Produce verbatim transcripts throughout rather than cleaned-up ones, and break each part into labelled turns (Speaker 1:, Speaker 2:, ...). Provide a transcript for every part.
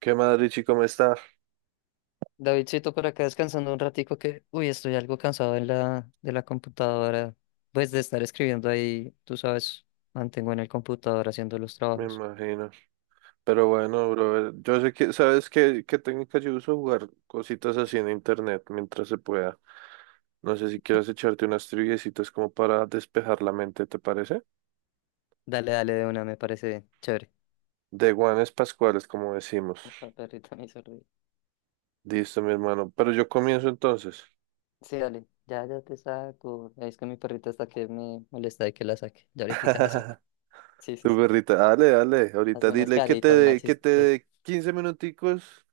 Speaker 1: ¿Qué más, Richie? ¿Cómo está?
Speaker 2: Davidcito, por acá descansando un ratico que, uy, estoy algo cansado de la, de la computadora, pues de estar escribiendo ahí, tú sabes, mantengo en el computador haciendo los
Speaker 1: Me
Speaker 2: trabajos.
Speaker 1: imagino. Pero bueno, brother, yo sé que, ¿sabes qué, qué técnica yo uso? Jugar cositas así en internet mientras se pueda. No sé si quieres echarte unas triviecitas como para despejar la mente, ¿te parece?
Speaker 2: Dale, dale de una, me parece chévere.
Speaker 1: De guanes pascuales, como decimos.
Speaker 2: Esta perrita me hizo reír.
Speaker 1: Listo, mi hermano. Pero yo comienzo entonces.
Speaker 2: Sí, dale, ya, ya te saco. Es que mi perrita hasta que me molesta de que la saque. Ya ahorita la saco. Sí, sí,
Speaker 1: Tu
Speaker 2: sí.
Speaker 1: perrita, dale, dale. Ahorita
Speaker 2: Hazme unas
Speaker 1: dile que te
Speaker 2: caritas más
Speaker 1: dé, que te
Speaker 2: chistosas.
Speaker 1: dé quince minuticos,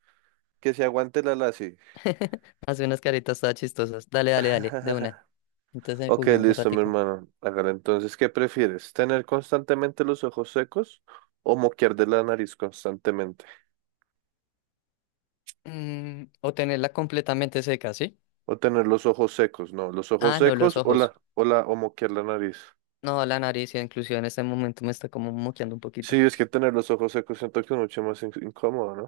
Speaker 1: que se aguante la lazi.
Speaker 2: Hazme unas caritas todas chistosas. Dale, dale, dale, de una. Entonces
Speaker 1: Ok,
Speaker 2: juguemos un
Speaker 1: listo, mi
Speaker 2: ratico.
Speaker 1: hermano. Hágale, entonces, ¿qué prefieres? ¿Tener constantemente los ojos secos o moquear de la nariz constantemente?
Speaker 2: Mm, o tenerla completamente seca, ¿sí?
Speaker 1: O tener los ojos secos, no, los ojos
Speaker 2: Ah, no, los
Speaker 1: secos o
Speaker 2: ojos.
Speaker 1: la, o la, o moquear la nariz.
Speaker 2: No, la nariz, ya inclusive en este momento me está como moqueando un
Speaker 1: Sí,
Speaker 2: poquito.
Speaker 1: es que tener los ojos secos siento que es mucho más in- incómodo, ¿no?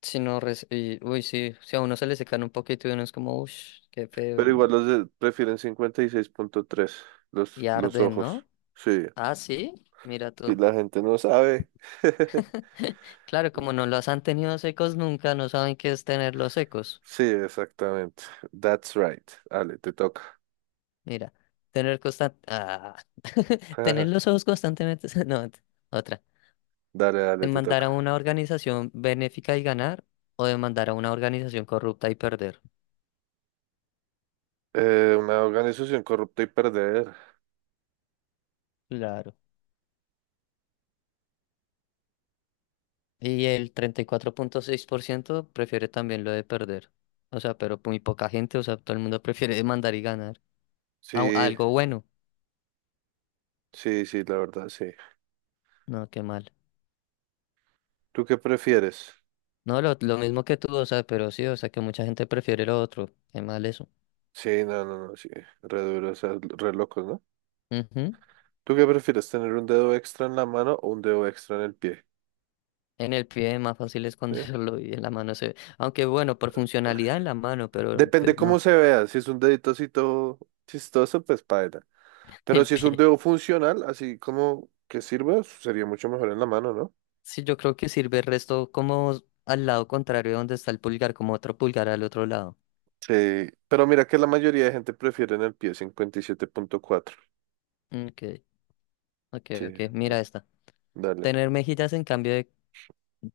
Speaker 2: Si no, res- y, uy, sí, si a uno se le secan un poquito y uno es como, uff, qué feo,
Speaker 1: Pero igual
Speaker 2: y,
Speaker 1: los de- prefieren cincuenta y seis punto tres, los,
Speaker 2: y
Speaker 1: los
Speaker 2: arden,
Speaker 1: ojos.
Speaker 2: ¿no?
Speaker 1: Sí,
Speaker 2: Ah, sí, mira
Speaker 1: si
Speaker 2: tú.
Speaker 1: la gente no sabe.
Speaker 2: Claro, como no los han tenido secos nunca, no saben qué es tenerlos secos.
Speaker 1: Sí, exactamente. That's right. Dale, te toca.
Speaker 2: Mira, tener constan- ah, tener los ojos constantemente, no, ent- otra.
Speaker 1: Dale, dale, te
Speaker 2: Demandar a
Speaker 1: toca.
Speaker 2: una organización benéfica y ganar, o demandar a una organización corrupta y perder.
Speaker 1: Eh, una organización corrupta y perder.
Speaker 2: Claro. Y el treinta y cuatro punto seis por ciento prefiere también lo de perder. O sea, pero muy poca gente, o sea, todo el mundo prefiere mandar y ganar. Au-
Speaker 1: Sí,
Speaker 2: algo bueno.
Speaker 1: sí, sí, la verdad, sí.
Speaker 2: No, qué mal.
Speaker 1: ¿Tú qué prefieres?
Speaker 2: No, lo, lo mismo que tú, o sea, pero sí, o sea, que mucha gente prefiere lo otro. Qué mal eso.
Speaker 1: Sí, no, no, no, sí. Re duro, o sea, re locos, ¿no?
Speaker 2: Ujú.
Speaker 1: ¿Tú qué prefieres, tener un dedo extra en la mano o un dedo extra en el pie?
Speaker 2: En el pie más fácil es
Speaker 1: ¿Eh?
Speaker 2: esconderlo y en la mano se ve. Aunque bueno, por funcionalidad en la mano, pero
Speaker 1: Depende
Speaker 2: pues
Speaker 1: cómo
Speaker 2: no,
Speaker 1: se vea. Si es un dedito así todo chistoso, pues paila. Pero
Speaker 2: el
Speaker 1: si es un
Speaker 2: pie.
Speaker 1: dedo funcional, así como que sirva, sería mucho mejor en la mano, ¿no?
Speaker 2: Sí, yo creo que sirve el resto como al lado contrario donde está el pulgar, como otro pulgar al otro lado.
Speaker 1: Sí. Pero mira que la mayoría de gente prefiere en el pie cincuenta y siete punto cuatro.
Speaker 2: Ok, ok,
Speaker 1: Sí,
Speaker 2: ok. Mira
Speaker 1: bueno,
Speaker 2: esta.
Speaker 1: dale.
Speaker 2: Tener mejillas en cambio de,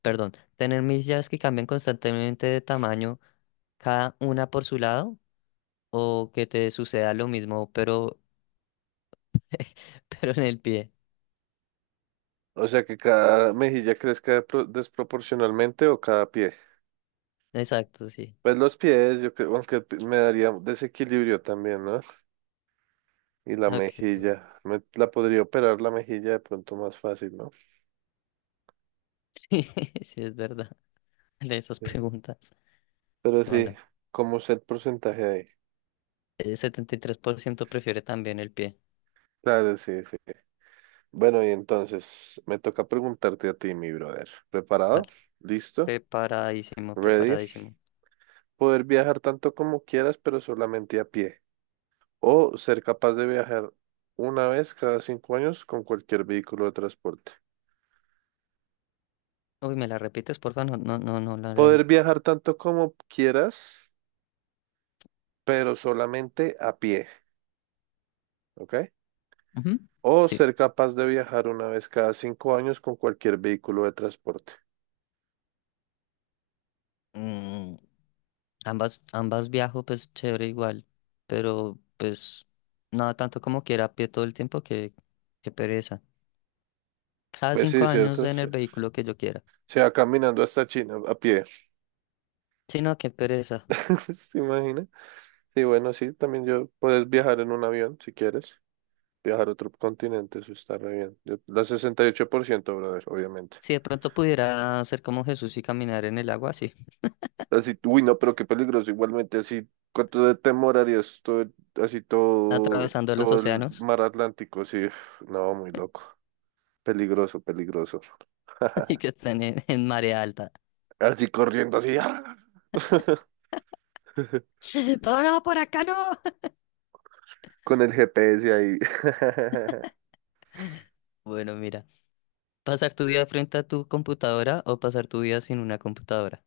Speaker 2: perdón, tener mejillas que cambian constantemente de tamaño, cada una por su lado, o que te suceda lo mismo, pero, pero en el pie.
Speaker 1: O sea, que cada mejilla crezca pro- desproporcionalmente o cada pie.
Speaker 2: Exacto, sí.
Speaker 1: Pues los pies, yo creo, aunque p- me daría desequilibrio también, ¿no? Y la
Speaker 2: Ok.
Speaker 1: mejilla, me, la podría operar la mejilla de pronto más fácil, ¿no?
Speaker 2: Sí, es verdad. De esas
Speaker 1: Sí.
Speaker 2: preguntas.
Speaker 1: Pero sí,
Speaker 2: Bueno,
Speaker 1: ¿cómo es el porcentaje ahí?
Speaker 2: el setenta y tres por ciento prefiere también el pie.
Speaker 1: Claro, sí, sí. Bueno, y entonces me toca preguntarte a ti, mi brother. ¿Preparado?
Speaker 2: Dale.
Speaker 1: ¿Listo?
Speaker 2: Preparadísimo,
Speaker 1: ¿Ready?
Speaker 2: preparadísimo.
Speaker 1: Poder viajar tanto como quieras, pero solamente a pie. O ser capaz de viajar una vez cada cinco años con cualquier vehículo de transporte.
Speaker 2: Uy, ¿me la repites, porfa? No, no, no, no la.
Speaker 1: Poder viajar tanto como quieras, pero solamente a pie, ¿ok?
Speaker 2: Ujú.
Speaker 1: O
Speaker 2: Sí.
Speaker 1: ser capaz de viajar una vez cada cinco años con cualquier vehículo de transporte.
Speaker 2: Mm. Ambas, ambas viajo, pues chévere igual, pero pues nada tanto como quiera a pie todo el tiempo que, que pereza. Cada
Speaker 1: Pues
Speaker 2: cinco
Speaker 1: sí,
Speaker 2: años
Speaker 1: ¿cierto?
Speaker 2: en
Speaker 1: Sí.
Speaker 2: el vehículo que yo quiera.
Speaker 1: Se va caminando hasta China a pie.
Speaker 2: Si no, qué pereza.
Speaker 1: ¿Se imagina? Sí, bueno, sí, también yo puedes viajar en un avión si quieres. Viajar a otro continente, eso está re bien. Yo, la sesenta y ocho por ciento, brother, obviamente.
Speaker 2: Si de pronto pudiera hacer como Jesús y caminar en el agua así,
Speaker 1: Así, uy, no, pero qué peligroso. Igualmente, así, ¿cuánto de temor harías todo, el- así todo,
Speaker 2: atravesando los
Speaker 1: todo el
Speaker 2: océanos
Speaker 1: mar Atlántico? Así, uf, no, muy loco. Peligroso, peligroso.
Speaker 2: y que estén en, en marea alta.
Speaker 1: Así corriendo, así, ¡ah!
Speaker 2: Todo no, por acá no.
Speaker 1: Con el G P S ahí.
Speaker 2: Bueno, mira, pasar tu vida frente a tu computadora o pasar tu vida sin una computadora.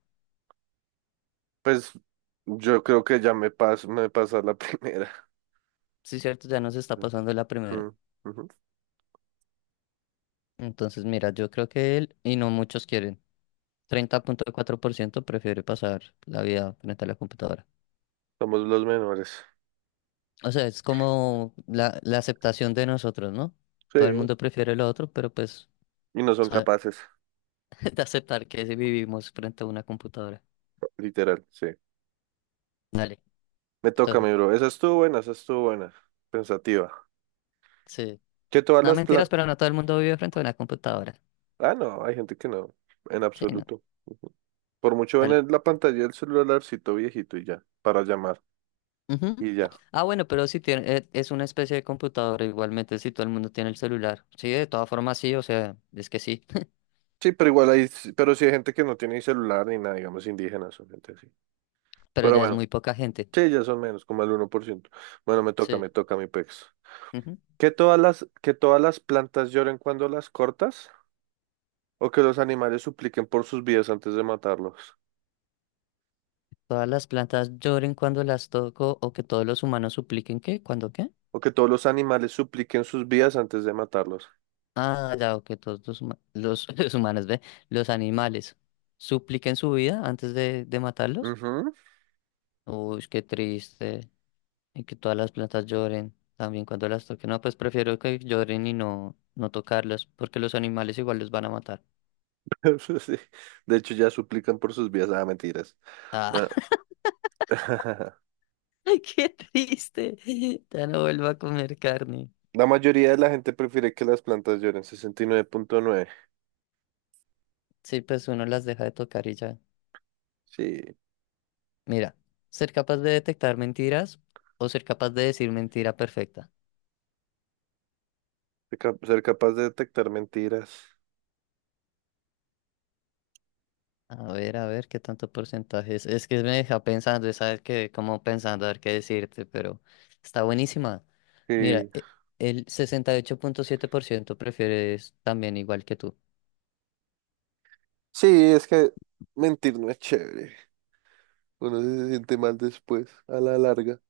Speaker 1: Pues yo creo que ya me paso, me pasa la primera.
Speaker 2: Sí, cierto, ya nos está pasando la primera.
Speaker 1: Mm, ujú.
Speaker 2: Entonces, mira, yo creo que él y no muchos quieren. Treinta punto cuatro por ciento prefiere pasar la vida frente a la computadora.
Speaker 1: Somos los menores.
Speaker 2: O sea, es como la, la aceptación de nosotros, ¿no?
Speaker 1: Sí,
Speaker 2: Todo el mundo prefiere lo otro, pero pues
Speaker 1: y no son
Speaker 2: sa-
Speaker 1: capaces,
Speaker 2: de aceptar que sí vivimos frente a una computadora.
Speaker 1: literal, sí.
Speaker 2: Dale.
Speaker 1: Me toca,
Speaker 2: Entonces,
Speaker 1: mi bro. Esa estuvo buena, esa estuvo buena. Pensativa.
Speaker 2: sí.
Speaker 1: Que todas
Speaker 2: No,
Speaker 1: las, pla-
Speaker 2: mentiras, pero no todo el mundo vive frente a una computadora.
Speaker 1: Ah, no, hay gente que no, en
Speaker 2: Sí, no.
Speaker 1: absoluto. Ujú. Por mucho ven
Speaker 2: Dale.
Speaker 1: en la pantalla del celularcito viejito y ya, para llamar
Speaker 2: Ujú.
Speaker 1: y ya.
Speaker 2: Ah, bueno, pero si tiene, e- es una especie de computadora igualmente, si todo el mundo tiene el celular. Sí, de todas formas sí, o sea, es que sí,
Speaker 1: Sí, pero igual hay, pero sí hay gente que no tiene ni celular ni nada, digamos indígenas o gente así.
Speaker 2: pero
Speaker 1: Pero
Speaker 2: ya es
Speaker 1: bueno,
Speaker 2: muy poca gente.
Speaker 1: sí, ya son menos, como el uno por ciento. Bueno, me toca,
Speaker 2: Sí.
Speaker 1: me toca mi pex.
Speaker 2: Ujú.
Speaker 1: ¿Que todas las, que todas las plantas lloren cuando las cortas? ¿O que los animales supliquen por sus vidas antes de matarlos?
Speaker 2: Todas las plantas lloren cuando las toco o que todos los humanos supliquen ¿qué? ¿Cuándo qué?
Speaker 1: ¿O que todos los animales supliquen sus vidas antes de matarlos?
Speaker 2: Ah, ya, o que todos los, huma- los, los humanos, ve, los animales supliquen su vida antes de, de matarlos.
Speaker 1: Ujú.
Speaker 2: Uy, qué triste. Y que todas las plantas lloren también cuando las toquen. No, pues prefiero que lloren y no, no tocarlas porque los animales igual los van a matar.
Speaker 1: Sí. De hecho, ya suplican por sus vidas. Ah, mentiras.
Speaker 2: Ah,
Speaker 1: Bueno,
Speaker 2: ay, qué triste. Ya no vuelvo a comer carne.
Speaker 1: la mayoría de la gente prefiere que las plantas lloren. Sesenta y nueve punto nueve.
Speaker 2: Sí, pues uno las deja de tocar y ya.
Speaker 1: Sí,
Speaker 2: Mira, ser capaz de detectar mentiras o ser capaz de decir mentira perfecta.
Speaker 1: ser cap- ser capaz de detectar mentiras.
Speaker 2: A ver, a ver, qué tanto porcentaje es. Es que me deja pensando, sabes que como pensando a ver qué decirte, pero está buenísima.
Speaker 1: Sí.
Speaker 2: Mira, e- el sesenta y ocho punto siete por ciento prefiere es también igual que tú.
Speaker 1: Sí, es que mentir no es chévere. Uno se siente mal después, a la larga.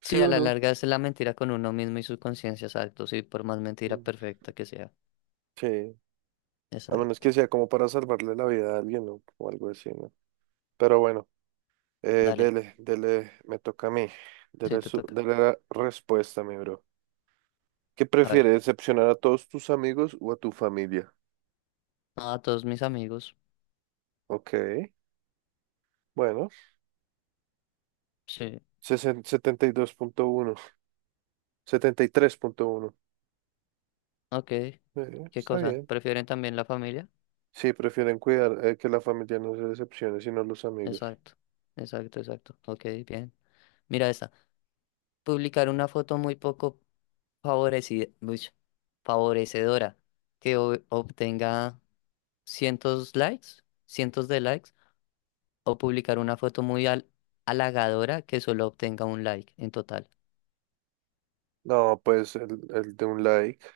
Speaker 1: ¿Sí
Speaker 2: Sí, a
Speaker 1: o
Speaker 2: la
Speaker 1: no?
Speaker 2: larga es la mentira con uno mismo y su conciencia, exacto. Sí, por más mentira
Speaker 1: Mm,
Speaker 2: perfecta que sea.
Speaker 1: sí. A menos
Speaker 2: Exacto.
Speaker 1: que sea como para salvarle la vida a alguien, ¿no? O algo así, ¿no? Pero bueno, eh,
Speaker 2: Dale,
Speaker 1: dele, dele, me toca a mí.
Speaker 2: sí,
Speaker 1: Dele,
Speaker 2: te
Speaker 1: su,
Speaker 2: toca.
Speaker 1: dele la respuesta, mi bro. ¿Qué
Speaker 2: A ver.
Speaker 1: prefieres, decepcionar a todos tus amigos o a tu familia?
Speaker 2: A todos mis amigos.
Speaker 1: Ok, bueno,
Speaker 2: Sí.
Speaker 1: sesen- setenta y dos punto uno, setenta y tres punto uno.
Speaker 2: Ok.
Speaker 1: Eh,
Speaker 2: ¿Qué
Speaker 1: está
Speaker 2: cosa?
Speaker 1: bien.
Speaker 2: ¿Prefieren también la familia?
Speaker 1: Sí, prefieren cuidar eh, que la familia no se decepcione, sino los amigos.
Speaker 2: Exacto, exacto, exacto. Ok, bien. Mira esta. Publicar una foto muy poco favorecida, favorecedora que o- obtenga cientos likes, cientos de likes, o publicar una foto muy al- halagadora que solo obtenga un like en total.
Speaker 1: No, pues el, el de un like.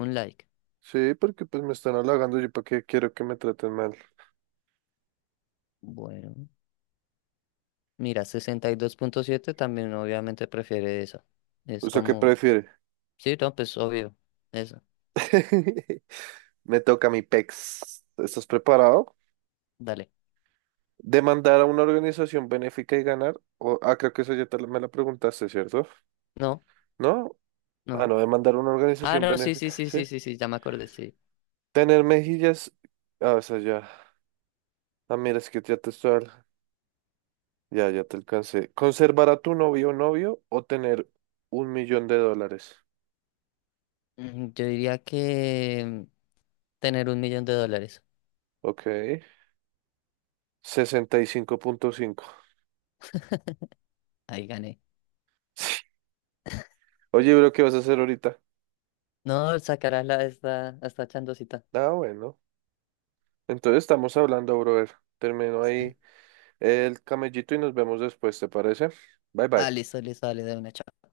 Speaker 2: Un like.
Speaker 1: Sí, porque pues me están halagando, yo para qué quiero que me traten mal.
Speaker 2: Bueno, mira, sesenta y dos punto siete también obviamente prefiere esa. Es
Speaker 1: ¿Usted qué
Speaker 2: como,
Speaker 1: prefiere?
Speaker 2: sí, no, pues obvio. Esa.
Speaker 1: Me toca mi pex. ¿Estás preparado?
Speaker 2: Dale.
Speaker 1: ¿Demandar a una organización benéfica y ganar? O, ah, creo que eso ya te, la- me la preguntaste, ¿cierto?
Speaker 2: No,
Speaker 1: ¿No? Ah,
Speaker 2: no.
Speaker 1: no, de mandar una
Speaker 2: Ah,
Speaker 1: organización
Speaker 2: no, sí, sí,
Speaker 1: benéfica,
Speaker 2: sí, sí,
Speaker 1: ¿sí?
Speaker 2: sí, sí, ya me acordé, sí.
Speaker 1: Tener mejillas. Ah, o sea, ya. Ah, mira, es que ya te estoy. al- Ya, ya te alcancé. Conservar a tu novio o novio o tener un millón de dólares.
Speaker 2: Mm, Yo diría que tener un millón de dólares.
Speaker 1: Ok. Sesenta y cinco, punto cinco.
Speaker 2: Ahí gané.
Speaker 1: Oye, bro, ¿qué vas a hacer ahorita?
Speaker 2: No, sacarás la esta, esta chandosita.
Speaker 1: Ah, bueno. Entonces estamos hablando, brother. Termino
Speaker 2: Sí.
Speaker 1: ahí el camellito y nos vemos después, ¿te parece? Bye,
Speaker 2: Ah,
Speaker 1: bye.
Speaker 2: listo, listo, dale de una. Chao.